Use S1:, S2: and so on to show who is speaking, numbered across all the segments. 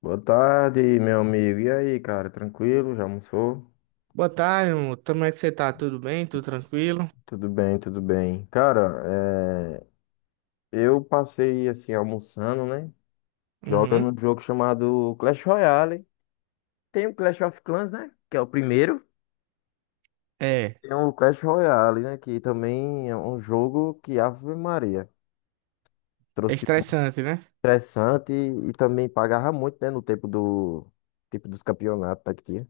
S1: Boa tarde, meu amigo. E aí, cara, tranquilo? Já almoçou?
S2: Boa tarde, amor. Como é que você tá? Tudo bem? Tudo tranquilo?
S1: Tudo bem, tudo bem. Cara, eu passei assim almoçando, né?
S2: Uhum.
S1: Jogando um jogo chamado Clash Royale. Tem o Clash of Clans, né? Que é o primeiro.
S2: É,
S1: Tem o Clash Royale, né? Que também é um jogo que Ave Maria
S2: é
S1: trouxe muito
S2: estressante, né?
S1: estressante e também pagava muito, né? No tempo do tipo dos campeonatos daqui.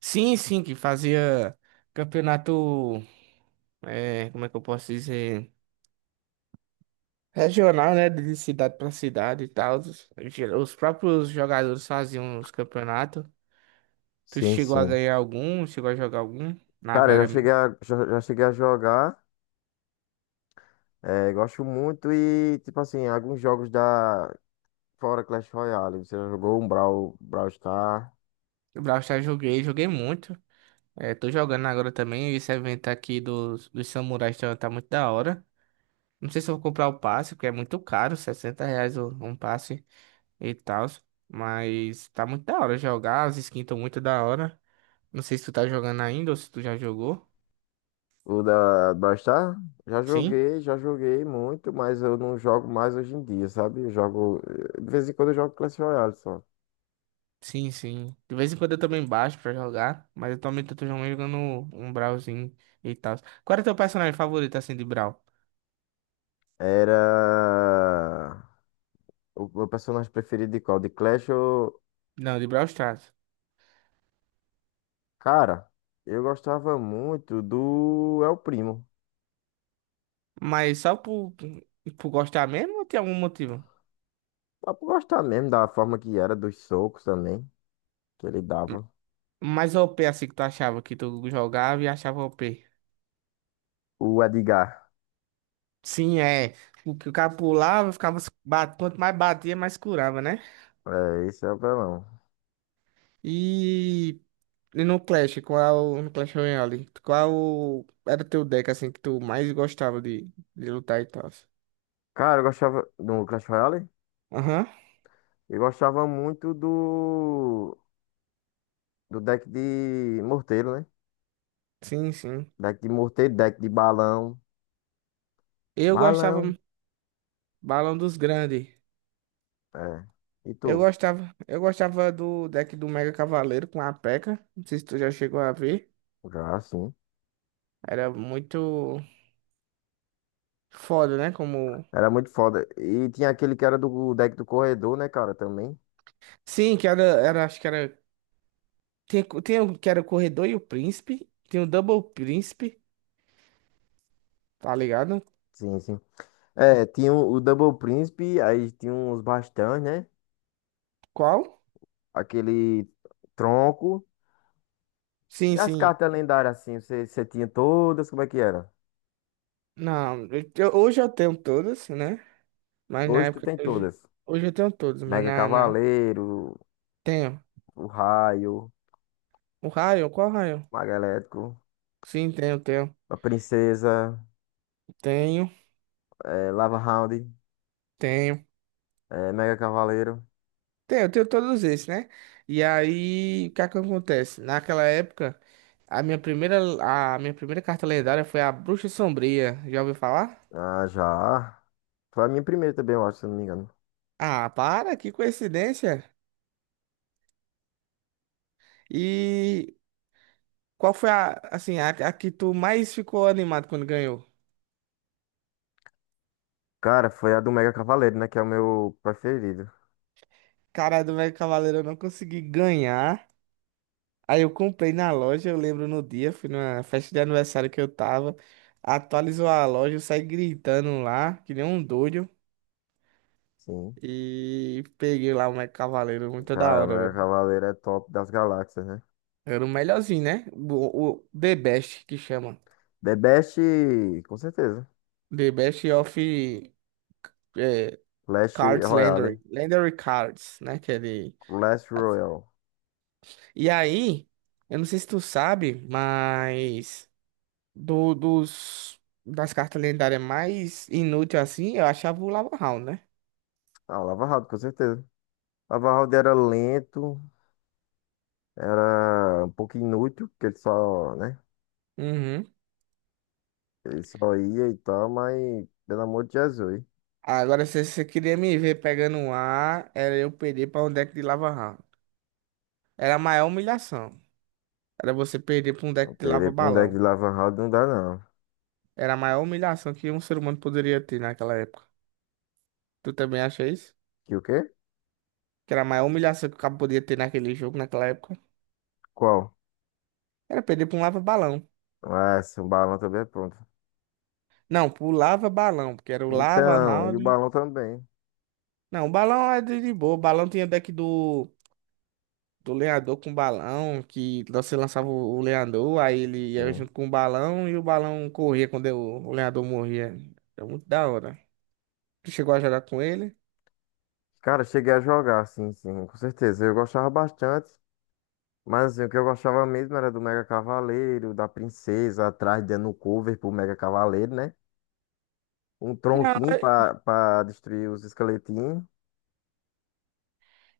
S2: Sim, sim, que fazia campeonato, é, como é que eu posso dizer? Regional, né? De cidade pra cidade e tal. Os próprios jogadores faziam os campeonatos. Tu
S1: Sim,
S2: chegou a
S1: sim.
S2: ganhar algum? Chegou a jogar algum? Na
S1: Cara, eu já
S2: Vera
S1: cheguei
S2: mesmo.
S1: a, já, já cheguei a jogar. É, gosto muito e, tipo assim, alguns jogos da. Fora Clash Royale. Você já jogou um Brawl Star?
S2: O Brawl Stars joguei, joguei muito. É, tô jogando agora também. Esse evento aqui dos samurais tá muito da hora. Não sei se eu vou comprar o passe, porque é muito caro, R$ 60 um passe e tal. Mas tá muito da hora jogar, as skins estão muito da hora. Não sei se tu tá jogando ainda ou se tu já jogou.
S1: O da Brawl Star?
S2: Sim?
S1: Já joguei muito, mas eu não jogo mais hoje em dia, sabe? Eu jogo. De vez em quando eu jogo Clash Royale só.
S2: Sim, sim. De vez em quando eu também baixo pra jogar, mas atualmente eu tô jogando um Brawlzinho e tal. Qual é o teu personagem favorito assim de Brawl?
S1: Era. O meu personagem preferido de qual? De Clash ou.
S2: Não, de Brawl Stars.
S1: Cara, eu gostava muito do El Primo.
S2: Mas só por gostar mesmo ou tem algum motivo?
S1: Dá pra gostar mesmo da forma que era, dos socos também, que ele dava.
S2: Mais OP assim que tu achava que tu jogava e achava o OP?
S1: O Edgar.
S2: Sim, é. O que o cara pulava, ficava. Se bat- Quanto mais batia, mais curava, né?
S1: É, esse é o apelão.
S2: E, e no Clash, qual. No Clash Royale, qual era teu deck, assim, que tu mais gostava de lutar e tal?
S1: Cara, eu gostava do Clash Royale.
S2: Aham,
S1: Eu gostava muito do deck de morteiro, né?
S2: sim, sim.
S1: Deck de morteiro, deck de balão.
S2: Eu gostava
S1: Balão.
S2: Balão dos Grandes.
S1: É. E tu?
S2: Eu gostava do deck do Mega Cavaleiro com a P.E.K.K.A. Não sei se tu já chegou a ver.
S1: Já, sim.
S2: Era muito foda, né? Como.
S1: Era muito foda. E tinha aquele que era do deck do corredor, né, cara, também.
S2: Sim, era, acho que era. Tem o que era o Corredor e o Príncipe. Tem o Double Príncipe, tá ligado?
S1: Sim, sim. É, tinha o Double Príncipe, aí tinha uns bastões, né?
S2: Qual?
S1: Aquele tronco. E
S2: Sim,
S1: as
S2: sim.
S1: cartas lendárias, assim, você tinha todas, como é que era?
S2: Não, eu- Hoje eu tenho todas, né? Mas na
S1: Hoje tu
S2: época.
S1: tem todas.
S2: Hoje eu tenho todos, mas
S1: Mega
S2: na...
S1: Cavaleiro,
S2: Tenho.
S1: o Raio,
S2: O Raio, qual Raio?
S1: Mago Elétrico,
S2: Sim, tenho, tenho.
S1: a Princesa,
S2: Tenho,
S1: Lava Hound,
S2: tenho.
S1: Mega Cavaleiro.
S2: Tenho, tenho todos esses, né? E aí, o que é que acontece? Naquela época, a minha primeira, a minha primeira carta lendária foi a Bruxa Sombria. Já ouviu falar?
S1: Ah, já. Foi a minha primeira também, eu acho, se eu não me engano.
S2: Ah, para, que coincidência. E qual foi assim, a que tu mais ficou animado quando ganhou?
S1: Cara, foi a do Mega Cavaleiro, né? Que é o meu preferido.
S2: Cara, do Mega Cavaleiro eu não consegui ganhar. Aí eu comprei na loja, eu lembro no dia, fui numa festa de aniversário que eu tava. Atualizou a loja, eu saí gritando lá, que nem um doido.
S1: Sim.
S2: E peguei lá o Mega Cavaleiro, muito da
S1: Cara, o
S2: hora,
S1: Mega
S2: velho.
S1: Cavaleiro é top das galáxias, né?
S2: Era o melhorzinho, né? O The Best, que chama.
S1: The Best, com certeza.
S2: The Best of eh,
S1: Clash
S2: Cards
S1: Royale.
S2: Legendary. Legendary Cards, né? Que é de
S1: Clash Royale.
S2: e aí, eu não sei se tu sabe, mas dos das cartas lendárias mais inúteis assim, eu achava o Lava Hound, né?
S1: Ah, Lava Hound, com certeza. Lava Hound era lento, era um pouco inútil, porque ele só, né?
S2: Uhum.
S1: Ele só ia e tal, mas pelo amor de Jesus.
S2: Agora, se você queria me ver pegando um A, era eu perder pra um deck de Lava Hound. Era a maior humilhação. Era você perder pra um
S1: Não,
S2: deck de Lava
S1: perder pra um deck de
S2: Balão.
S1: Lava House não dá, não.
S2: Era a maior humilhação que um ser humano poderia ter naquela época. Tu também acha isso?
S1: Que o quê?
S2: Que era a maior humilhação que o cabo podia ter naquele jogo, naquela época?
S1: Qual?
S2: Era perder pra um Lava Balão.
S1: Ah, sim, o balão também é pronto.
S2: Não, pro Lava Balão, porque era o Lava
S1: Então, e o
S2: Round.
S1: balão também.
S2: Não, o balão é de boa. O balão tinha deck do lenhador com balão, que você lançava o lenhador, aí ele ia
S1: Sim.
S2: junto com o balão e o balão corria quando o lenhador morria. É muito da hora. Tu chegou a jogar com ele?
S1: Cara, cheguei a jogar, sim, sim, com certeza. Eu gostava bastante. Mas assim, o que eu gostava mesmo era do Mega Cavaleiro, da Princesa, atrás dando cover pro Mega Cavaleiro, né? Um
S2: Não,
S1: tronquinho pra destruir os esqueletinhos.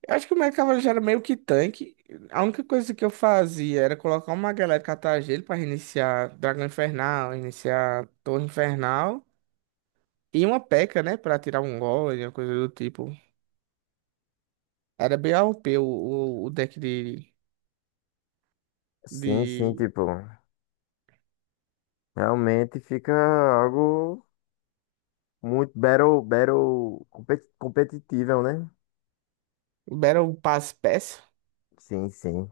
S2: eu acho que o meu cavalo já era meio que tanque. A única coisa que eu fazia era colocar uma galera de catar gelo pra reiniciar Dragão Infernal, iniciar Torre Infernal e uma P.E.K.K.A, né, pra tirar um golem, uma coisa do tipo. Era bem AOP o, P o deck de
S1: Sim, sim, tipo, realmente fica algo. Muito battle competitiva, né?
S2: Libera pass passe peça,
S1: Sim, sim,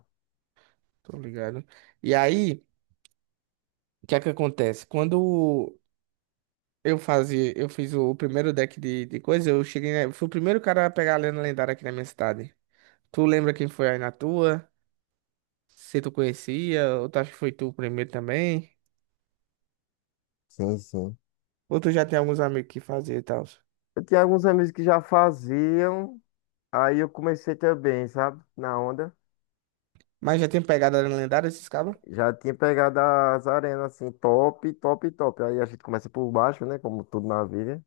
S2: tô ligado. E aí, o que é que acontece? Quando eu fazia, eu fiz o primeiro deck de coisa, eu cheguei, né, eu fui o primeiro cara a pegar a lenda lendária aqui na minha cidade. Tu lembra quem foi aí na tua? Se tu conhecia, ou tu acha que foi tu o primeiro também?
S1: sim, sim.
S2: Ou tu já tem alguns amigos que fazia e tal?
S1: Eu tinha alguns amigos que já faziam, aí eu comecei também, sabe? Na onda.
S2: Mas já tem pegado a lenda lendária esses cabos?
S1: Já tinha pegado as arenas assim, top, top, top. Aí a gente começa por baixo, né? Como tudo na vida.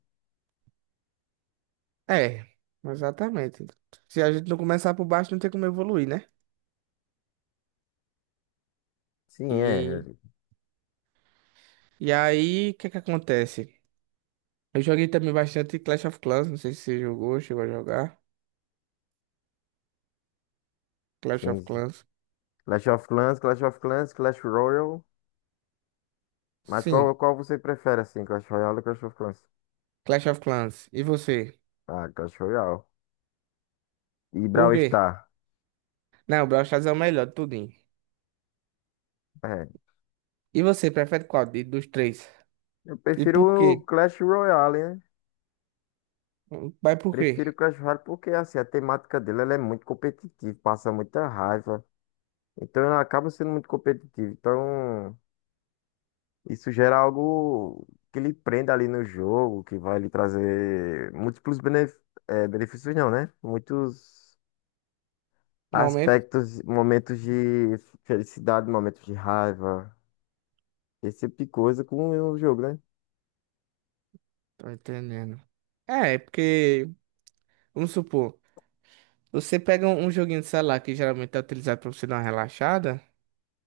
S2: É, exatamente. Se a gente não começar por baixo, não tem como evoluir, né?
S1: Sim, é.
S2: E, e aí, o que é que acontece? Eu joguei também bastante Clash of Clans, não sei se você jogou, chegou a jogar. Clash
S1: Sim,
S2: of
S1: sim.
S2: Clans.
S1: Clash of Clans, Clash of Clans, Clash Royale. Mas qual,
S2: Sim,
S1: qual você prefere, assim? Clash Royale ou Clash of Clans?
S2: Clash of Clans. E você?
S1: Ah, Clash Royale. E
S2: Por
S1: Brawl
S2: quê?
S1: Stars.
S2: Não, Brawl Stars é o melhor, de tudinho.
S1: É.
S2: E você, prefere qual dos três?
S1: Eu
S2: E
S1: prefiro
S2: por
S1: o
S2: quê?
S1: Clash Royale, né?
S2: Vai por
S1: Prefiro
S2: quê?
S1: Crash Royale porque assim, a temática dele ela é muito competitiva, passa muita raiva. Então ela acaba sendo muito competitiva. Então isso gera algo que lhe prenda ali no jogo, que vai lhe trazer múltiplos benefícios, não, né? Muitos
S2: Momento?
S1: aspectos, momentos de felicidade, momentos de raiva, esse tipo de coisa com o jogo, né?
S2: Tô entendendo. É porque, vamos supor, você pega um um joguinho de celular que geralmente é utilizado pra você dar uma relaxada.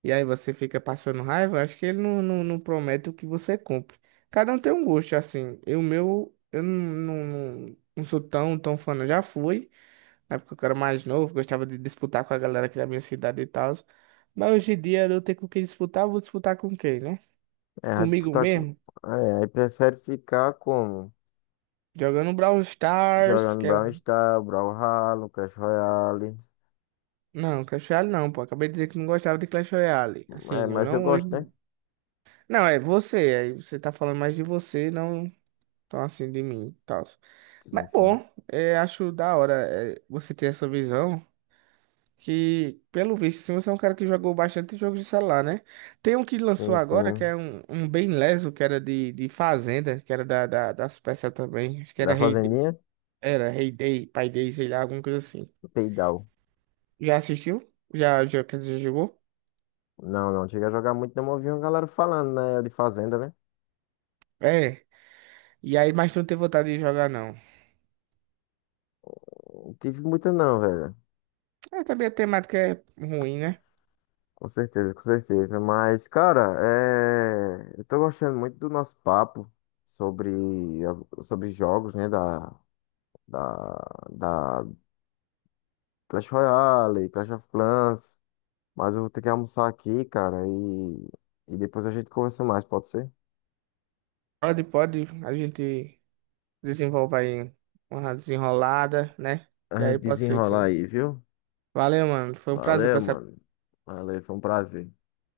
S2: E aí você fica passando raiva, acho que ele não promete o que você cumpre. Cada um tem um gosto, assim. Eu não, não sou tão, tão fã, não. Já fui, na época que eu era mais novo, gostava de disputar com a galera aqui da minha cidade e tal. Mas hoje em dia eu tenho com quem disputar, eu vou disputar com quem, né?
S1: É, a
S2: Comigo
S1: disputar com.
S2: mesmo?
S1: É, aí prefere ficar como?
S2: Jogando Brawl Stars,
S1: Jogando
S2: que é
S1: Brawl
S2: um...
S1: Stars, Brawlhalla, Crash Royale.
S2: Não, Clash Royale não, pô. Acabei de dizer que não gostava de Clash Royale.
S1: É,
S2: Assim, eu
S1: mas eu
S2: não hoje.
S1: gosto, né?
S2: Não, é você. Aí você tá falando mais de você, não tão assim de mim, tal. Mas
S1: Sim,
S2: é
S1: sim.
S2: bom, é, acho da hora é, você ter essa visão. Que, pelo visto, assim, você é um cara que jogou bastante jogos de celular, né? Tem um que lançou
S1: Sim,
S2: agora, que
S1: sim.
S2: é um, um bem leso, que era de Fazenda, que era da Supercell também. Acho que era
S1: Da
S2: Rei Day.
S1: Fazendinha?
S2: Era Rei Day, Pai Day, sei lá, alguma coisa assim.
S1: Peidal.
S2: Já assistiu? Já, já, quer dizer, já jogou?
S1: Não, não. Chega a jogar muito, não eu ouvi uma galera falando, né? De Fazenda, né?
S2: É. E aí, mas tu não tem vontade de jogar, não.
S1: Não tive muita, não, velho.
S2: É, também a temática é ruim, né?
S1: Com certeza, com certeza. Mas, cara, eu tô gostando muito do nosso papo sobre, sobre jogos, né? Da, da Clash Royale, Clash of Clans. Mas eu vou ter que almoçar aqui, cara, e depois a gente conversa mais, pode ser?
S2: Pode, pode, a gente. Desenvolva aí uma desenrolada, né?
S1: A
S2: E aí
S1: gente
S2: pode ser que
S1: desenrolar
S2: sim.
S1: aí, viu?
S2: Valeu, mano. Foi um prazer
S1: Valeu,
S2: conversar
S1: mano. Valeu, foi um prazer.